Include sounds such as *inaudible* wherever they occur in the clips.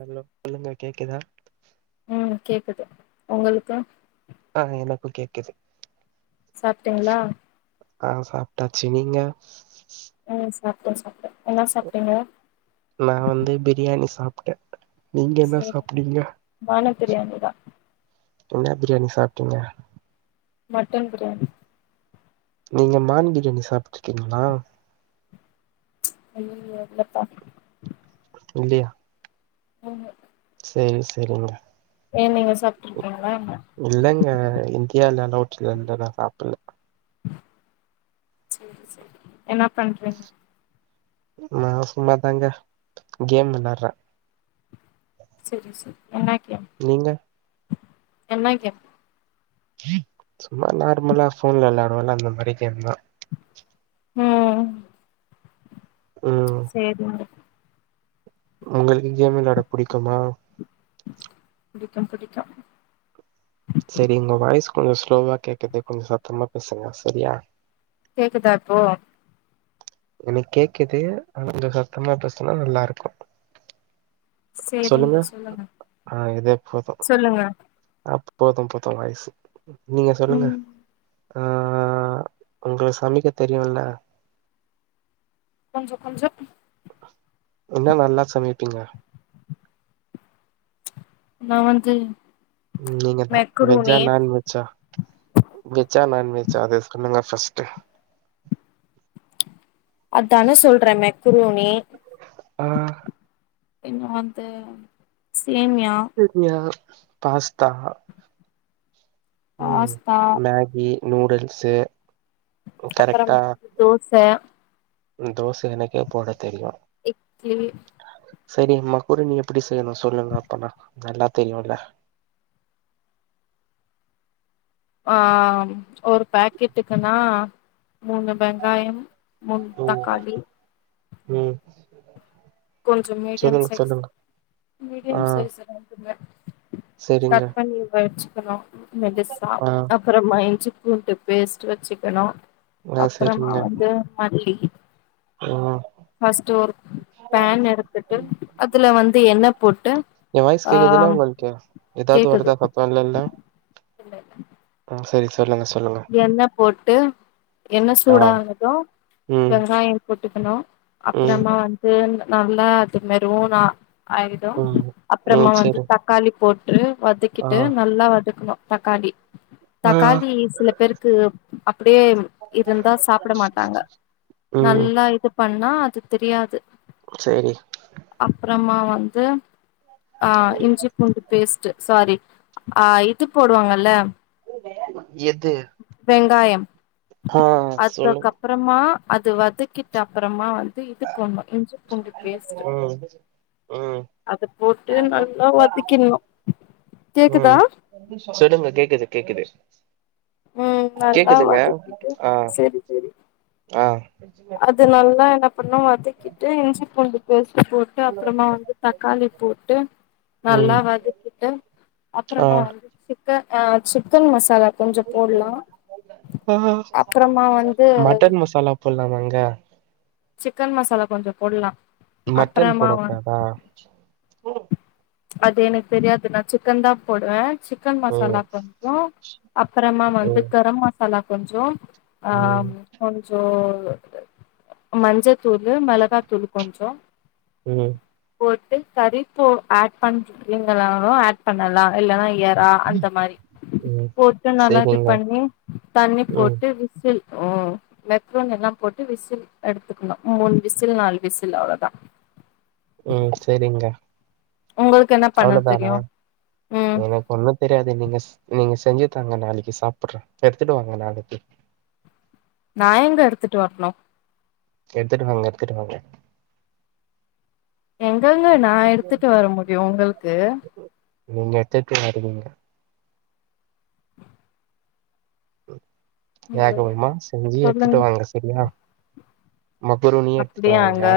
Hello சொல்லுங்க கேக்குதா ம் கேக்குது உங்களுக்கு ஆ எனக்கு கேக்குது சாப்ட்டீங்களா ஆ சாப்ட்டாச்சு நீங்க அ சாப்டே சாப்ட்டே என்ன சாப்ட்டீங்க நா வந்து பிரியாணி சாப்ட்ட நீங்க என்ன சாப்ட்டீங்க பானு பிரியாணிதா என்ன பிரியாணி சாப்ட்டீங்க மட்டன் பிரியாணி நீங்க மான் பிரியாணி சாப்ட்ருக்கீங்ளா ஐயய்யோ இல்லப்பா இல்லயா ஆமா சேரி சேரிங்க நீங்க சாப்ட்ருக்கீங்களா என்ன இல்லங்க இந்தியால அல்லோட் இல்ல நா சாப்புட்ல சேரி சேரி என்ன பண்றீங்க நா சும்மாதாங்க கேம் விளாட்றே செரி செரி என்னா கேம் நீங்க என்ன கேம் சும்மா நார்மலா ஃபோன்ல வெளாடுவோல அந்த மாரி கேம் தா ஆ ம் சேரிங்க ஒங்களுக்கு கேம் விளாட புடிக்குமா புடிக்கு புடிக்கு சேரி உங்க வாய்ஸ் கொஞ்ச ஸ்லோவா கேக்குது கொஞ்ச சத்தமா பேசுங்க செரியா கேக்குதா இப்போ எனக்கு கேக்குது ஆன கொஞ்ச சத்தமா பேசுனா நல்லா இருக்கு சொல்லுங்க ஆ இதே போது சொல்லுங்க அ போது போது வாயிஸு நீங்க சொல்லுங்க ம் ஆ ஆ உங்களுக்கு சமைக்க தெரியுல்ல கொஞ்ச கொஞ்ச என்ன நல்லா சமைப்பீங்க நா வந்து நீங்க தா வெஜ்ஜா மெக்ரூனி நான்வெஜ்ஜா வெஜ்ஜா நான் வெஜ்ஜா அத சொல்லுங்க ஃபஸ்ட்டு அத்தான சொல்றே மெக்ரூனி ஆ இன்னு வந்து சேமியா ம்மியா பாஸ்தா ம் பாஸ்தா மேகி நூடுல்ஸு ம் அப்பறமா கரெக்டா தோச தோச எனக்கே போட தெரியு இட்லி சேரி மக்ரூனி எப்டி செய்யணு சொல்லுங்க அப்பனா நல்லா தெரியுல்ல ஆ ஒரு பேக்கெட்டுக்குனா மூணு வெங்காயம் மூண் ம் தக்காளி ம் கொஞ்ச மீடியம் சொல்லுங்க சொல்லுங்க சைஸ் ஆ மீடியம் சைஸு வாங்குங்க செரிங்க கட் பண்ணி வெச்சுக்கணு மெது சாஃப்ட் ஆ அப் அப்பறமா இஞ்சி பூண்டு பேஸ்ட்டு வெச்சுக்கணு ஆ அப்பறமா செரிங்க வந்து மல்லி ம் ஃபஸ்ட்டு ஒரு பேன் எடுத்துட்டு அதுல வந்து எண்ணெ போட்டு ஏ வாய்ஸ் ஆ கேக்குத்தான உங்களுக்கு எதாவ்து கேக்குது வருதா பாப் பண்லன்டா ஆ செரி செ சொல்லுங்க சொல்லுங்க எண்ண போட்டு எண்ண ஆ சூடானது ம் வெங்காயொ போட்டுக்கணு ம் அப்பறமா வந்து நல்லா அது மெருணனா ஆயிடு ம் ம் அப்பறமா வந்து செரி த க்காளி போட்று ஆ வதக்கிட்டு நல்லா வதக்ணு தக்காளி ஆ தக்காளி சில பேருக் அப்டியே இருந்தா சாப்பட மாட்டாங்க ம் நல்லா இது பண்ணா அது தெரியாது சேரி அப்றமா வந்து ஆ இஞ்சி பூண்டு பேஸ்ட்டு சாரி ஆ இது போடுவாங்கல்ல எது வெங்காயம் ஆ சொல்லுங் அதுக்கப்பறமா அது வதக்கிட்டு அப்பறமா வ ந்து இது போட்ணு இஞ்சி பூண்டு பேஸ்ட்டு ம் ம் அத போட்டு நல்லா வதக்கின்னு கேக்குதா ம் சொல்லுங்க கேக்குது கேக்குது ம் நல்லா கேக்குதுங்க வதக்கிட்டு ஆ செரி செரி ஆ அது நல்லா என்ன பண்ணு வதக்கிட்டு இஞ்சி பூண்டு பேஸ்ட்டு போட் டு அப்றமா வந்து தக்காளி போட்டு நல்லா ம் வதக்கிட்டு ஆ அப்றமா வந்து சிக்க ஆ சிக்கன் மசாலா கொஞ்சொ போட்லா ஆ அப்பறமா வந்து சொல்றாமங்க சிக்கன் மசாலா கொஞ்சொ போட்லா மட்டன் அப்புறமா போட வ கூடாதா அது எனக்கு தெரியாது நா சிக்கன் தா போடுவே சிக்கன் ம் மசாலா கொஞ்சொ அப்பறமா ம் வந்து கரம் மசாலா கொஞ்சொ அ ம், கொஞ்சோ மஞ்சதூளு மெளகாதூளு கொஞ்சொ ம் போட்டு கறி இப்போ ஆட் பண்ணீங்களாலு ஆட் பண்ணலா இல்லெனா எறா அந்த மாரி ம். போட்டு நல்லா இது சரிங்க. பண்ணி தண்ணி ம், போட்டு விசில் ஓ மெக்ரோன் எல்லா போட்டு விசில் எடுத்துக்கெணு மூணு விசில் நாலு விசில் அவ்ளோதா ம் செரிங்க உங்களுக்கு என்ன பண்ண அவ்ளோ தானா தெரியு ம் என க்கு ஒன்னு தெரியாது நீங்க ச் நீங்க செஞ்சு தாங்க நாளெக்கி சாப்புட்ற எடுத்துட்டுவாங்க நாளெக்கி நாயெங்க எடுத்துட்டு வர்ணு எடுத்துட்டு வாங்க எடுத்துட்டு வாங்க எங்கங்க நா எடுத்துட்டு வர முட்யு உங்களுக்கு நீங்க எத்துட்டு வருவீங்க ஐயோ வேகமா செஞ்சு எடுத்துட்டு சொல்லுங்க வாங்க செரியா மக்குரு நீ எடுத்துட்டு வாங்க அப்டியாங்க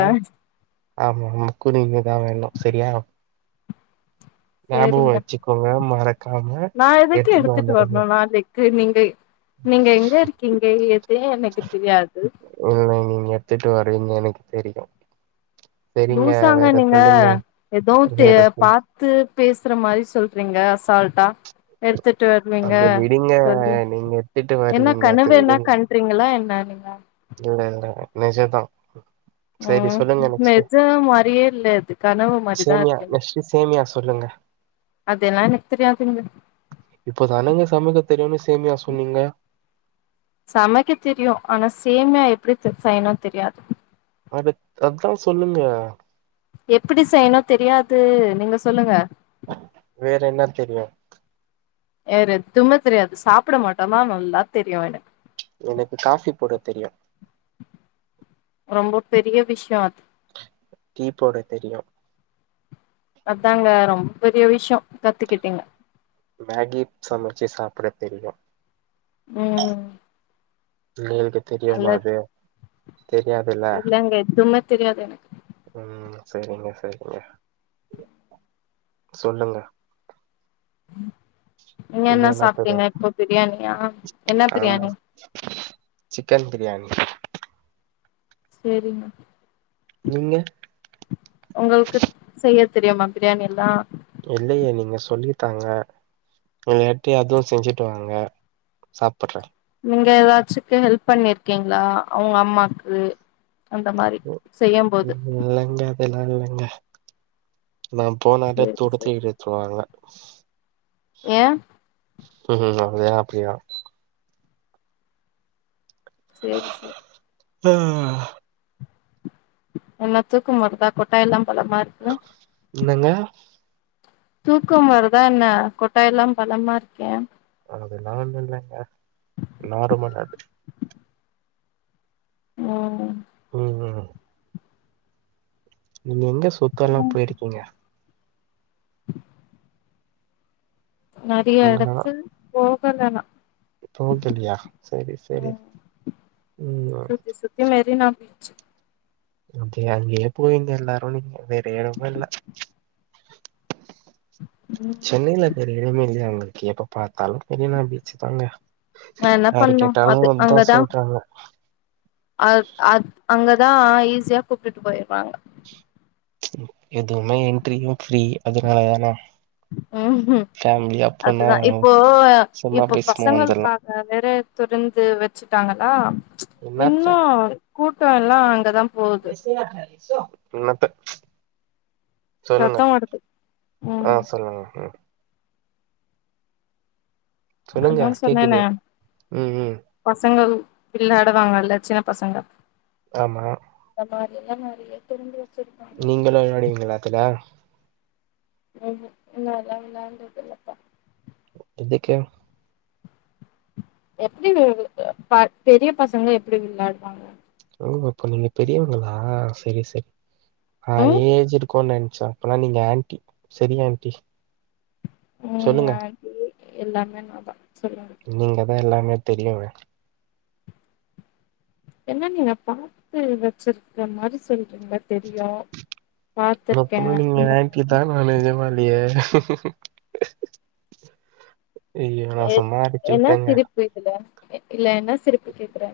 ஆமா மக்குன தா வேணு செரியா சேரிங்க வச்சுக்கோங்க மறக்காம. நா எதுக்கு எடுத்துட்டு வர்ணு நாளெக் க்கு நீங்க நீங்க எங்க இருக்கீங்க எதையு எனக்கு தெரியாது இல்ல நீங்க எடுத்துட்டு வருவீங்க எனக்கு தெரியு லூசாங்க நீங்க சொல்லுங்க. எதோ வேற சொல் பா த்து பேசுற மாரி சொல்றீங்க அசால்டா எடுத்துட்டு வருவீங்க அது விடுங்க. சொல்லி நீங்க எத்துட்டு என்ன வருவீங்க. அது கனுவென விடுங்க. கண் காண்றீங்களா என்ன நீங்க இல்ல இல்ல நெஜதா ம் நெஜ மாரியே இல்ல அது கனவு மாரிதா சேமியா இருக்கு நெக்ஸ்ட்டு சேமியா சொல்லுங்க அதுெல்லா எனக்கு தெரியாதுங்க இப்போ தானங்க சமைக்க தெரியும்னு சேமியா சொன்னீங்க சமைக்க தெரியு ஆனா சேமியா எப்டி செய்யணு தெரியாது அது அதா சொல்லுங்க எப்டி செய்யணு தெரியாது நீங்க சொல்லுங்க வேற என்ன தெரியு வேற எதுமே தெரியாது சாப்பிட மட்டு தா நல்லா தெரியு எனக்கு எனக்கு காஃபி போட தெரியு ரொம்ப பெரிய விஷயோ அது டீ போட தெரியு அதாங்க ரொம்ப பெரிய விஷ்யோ கத்துக்கிட்டீங்க மேகி சமச்சு சாப்பிட தெரியு ம் ம் உங்களுக்கு தெரியும்மா நல்லது அது தெரியாதுல்ல இல்லங்க எனக்கு எதுமே தெரியாதுங்க ம் செரிங்க செரிங்க சொல்லுங்க நீங்க என்ன இன்னும் சாப்ட்டீங்க தெரியும்? இப்போ பிரியாணியா என்ன ஆமா பிரியாணி சிக்கன் பிரியாணி செரிங்க நீங்க உங்களுக்கு செய்ய தெரியுமா பிரியாணி எல்லா இல்லையே நீங்க சொல்லி தாங்க நேத்தே அதுவு செஞ்சுட்டு வாங்க சாப்பிட்றே நீங்க ஏதாச்சக்கு ஹெல்ப் பண்ணிருக்கீங்களா அவங்க அம்மாக்கு அந்த மாரி செய்யு போது அதல்லா இலைங்க நா போனாலே சேரி தூரத்தில சேரி இருனு சொல்லுவாங்க ஏ ம் ம் அப்டியா அப்டியா செரி செரி ம் என்ன தூக்கம் வருதா கொட்டாய் எல்லா பலமா இருக்கு என்னங்க தூக்கம் வருதா என்ன கொட்டாய் எல்லா பலமா இருக்கே அதெல்லா ஒன்னு இல்லைங்க நார்மல் அது ம் ம் ம் நீங்க எங்க சுத்த எல்லா சொல்லுங்க போயிருக்கீங்க நெறையா எடத்து போகலன்னா போக்கிலியா செரி செரி ம் மேரி நா பிச்சு அப்டியே அதுலயே போயீங்க எல்லாரு நீங்க வேற எடமு இல்ல ம் சென்னையில வேற எடவுமே இல்லியாங்க இருக்கு எப்ப பாத்தாலு பெரினா பீச்சு தாங்க நா என்ன யார பண்ணு கேட்டாலு அது அத்தா சொல்றாங்க ஆ ஆ அங்கதா ஈஸியா கூப்பிட்டுட்டு போயிருவாங்க எதுவுமே என்ட்ரியு ஃப்ரீ அதுனால தான அதுதா இப்போ சும்மா இப்போ போய் சும்மா வந்துர்லா பசங்களுக்கா காக வேற துடந்து வெச்சுட்டாங்களா என்னாத்த இன்னு கூட்டோ எல்லா அங்கதா போகுது இன்னத்த சொல்லுங்க சத்தோ வருது ஆ ம் சொல்லுங்க ம் சொல்லுங்க அதா கேக்குது சொன்னேனே ம் ம் பசங்கள் விளாடுவாங்கல்ல சின்ன பசங்க ஆமா இந்த மாரி எல்லா நெறையா தெரிஞ்சு வெச்சிருக்க நீங்களு வெளாடுவீங்களா அதுல ம்ஹூம் நால்ல வெளாண்டதில்லப்பா எதுக்கு எப்டி *unintelligible* பெரிய பசங்க எப்டி விளாடுவாங்க ஓ அப்ப நீங்க பெரியவங்களா செரி செரி ஆ ம் ஏஜ் இருக்குனு நெனச்ச அப்பனா நீங்க ஆன்ட்டி செரி ஆன்ட்டி ம் சொல்லுங்க எல்லாமே நா தா சொல்லுங்க நீங்க தா எல்லாமே தெரியுமே என்ன நீங்க பாத்து வெச்சிருக்கிற மாரி சொல்றீங்க தெரியு பாத்திருக்கே அந்த மாரி இதா நா நெஜமாலயே ஐய்யோ நா சும்மா அடிச்சு விட்டேங்க கேக்குதா இல்ல என்ன சிரிப்பி கேக்குறே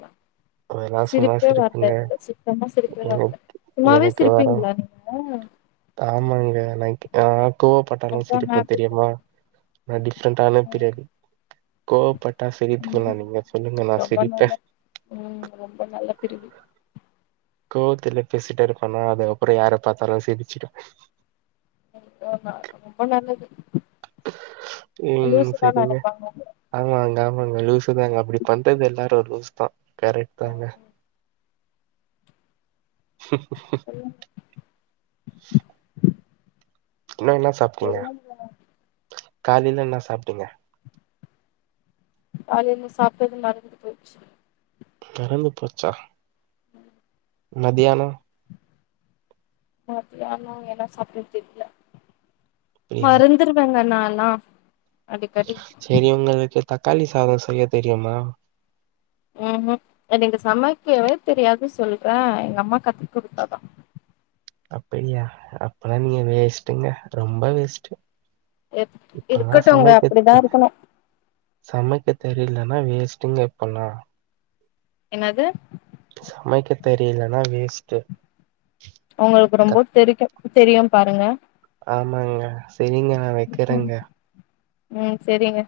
அதெல்லா சும்மா சிரிப்பே வர்ல சிரிப்புங்க இல்ல சுத்தமா சிரிப்பே வர்ல எனக் சும்மாவே எனக்கு வர சிரிப்பீங்களா நீங்க ஆமாங்க நைட் ஆ கோவப்பட்டாலு அதா சிரிப்ப ஹேபிட் தெரியுமா நா டிஃப்ரெண்டான பிரவி கோவப்பட்டா சிரிப்பிங்களா ம் நீங்க சொல்லுங்க நா ரொம்ப சிரிப்பே நல்லது ம் ரொம்ப நல்ல பிரிவு கோவத்துல பேசிட்டா இருப்பனா அது அப்றோ யார பாத்தாலு சிரிச்சுடுவே *inaudible* ரொம்ப நல்லது ம் லூசு தா சரிங்க. நெனைப்பாங்க எல்லாரு ஆமாங்க ஆமாங்க லூசு தாங்க அப்டி பண்றது எல்லாரு ஒரு லூசு தா கரெக்ட் ம் தாங்க *inaudible* சொல்லுங்க என்ன என்ன சாப்ட்டீங்க சொல்லுங்க காலில என்ன சாப்ட்டீங்க காலில சாப்ட்டது மறந்து போச்சு பறந்து போச்சா மதியானோ மத்தியானோ என்ன சாப்ட்ட தெரில அப்படியா? மறந்துருவேங்க நால்லா அடிக்கடி சரி உங்களுக்கு தக்காளி சாதோ செய்ய தெரியுமா ம் ஹூம் எனக்கு சமைக்கவே தெரியாது சொல்றே எங்க அம்மா கத்து குடுத்தாதா அப்படியா அப்பல்லா நீங்க வேஸ்ட்டுங்க ரொம்ப வேஸ்ட்டு எப் இப்பல்லாம் இருக்கட்டும்ங்க சமைக்க அப்படிதா இருக்கணு சமைக்க தெரியலனா வேஸ்ட்டுங்க் இப்போல்லா என்னது சமைக்க தெரியலன்னா வேஸ்ட்டு உங்களுக்கு ரொம்ப கத் தெரிக்கு தெரியு பாருங்க ஆமாங்க செரிங்க நா ம் வெக்கறேங்க ம் சரிங்க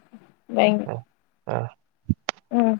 வைய்ங் ஆ ம்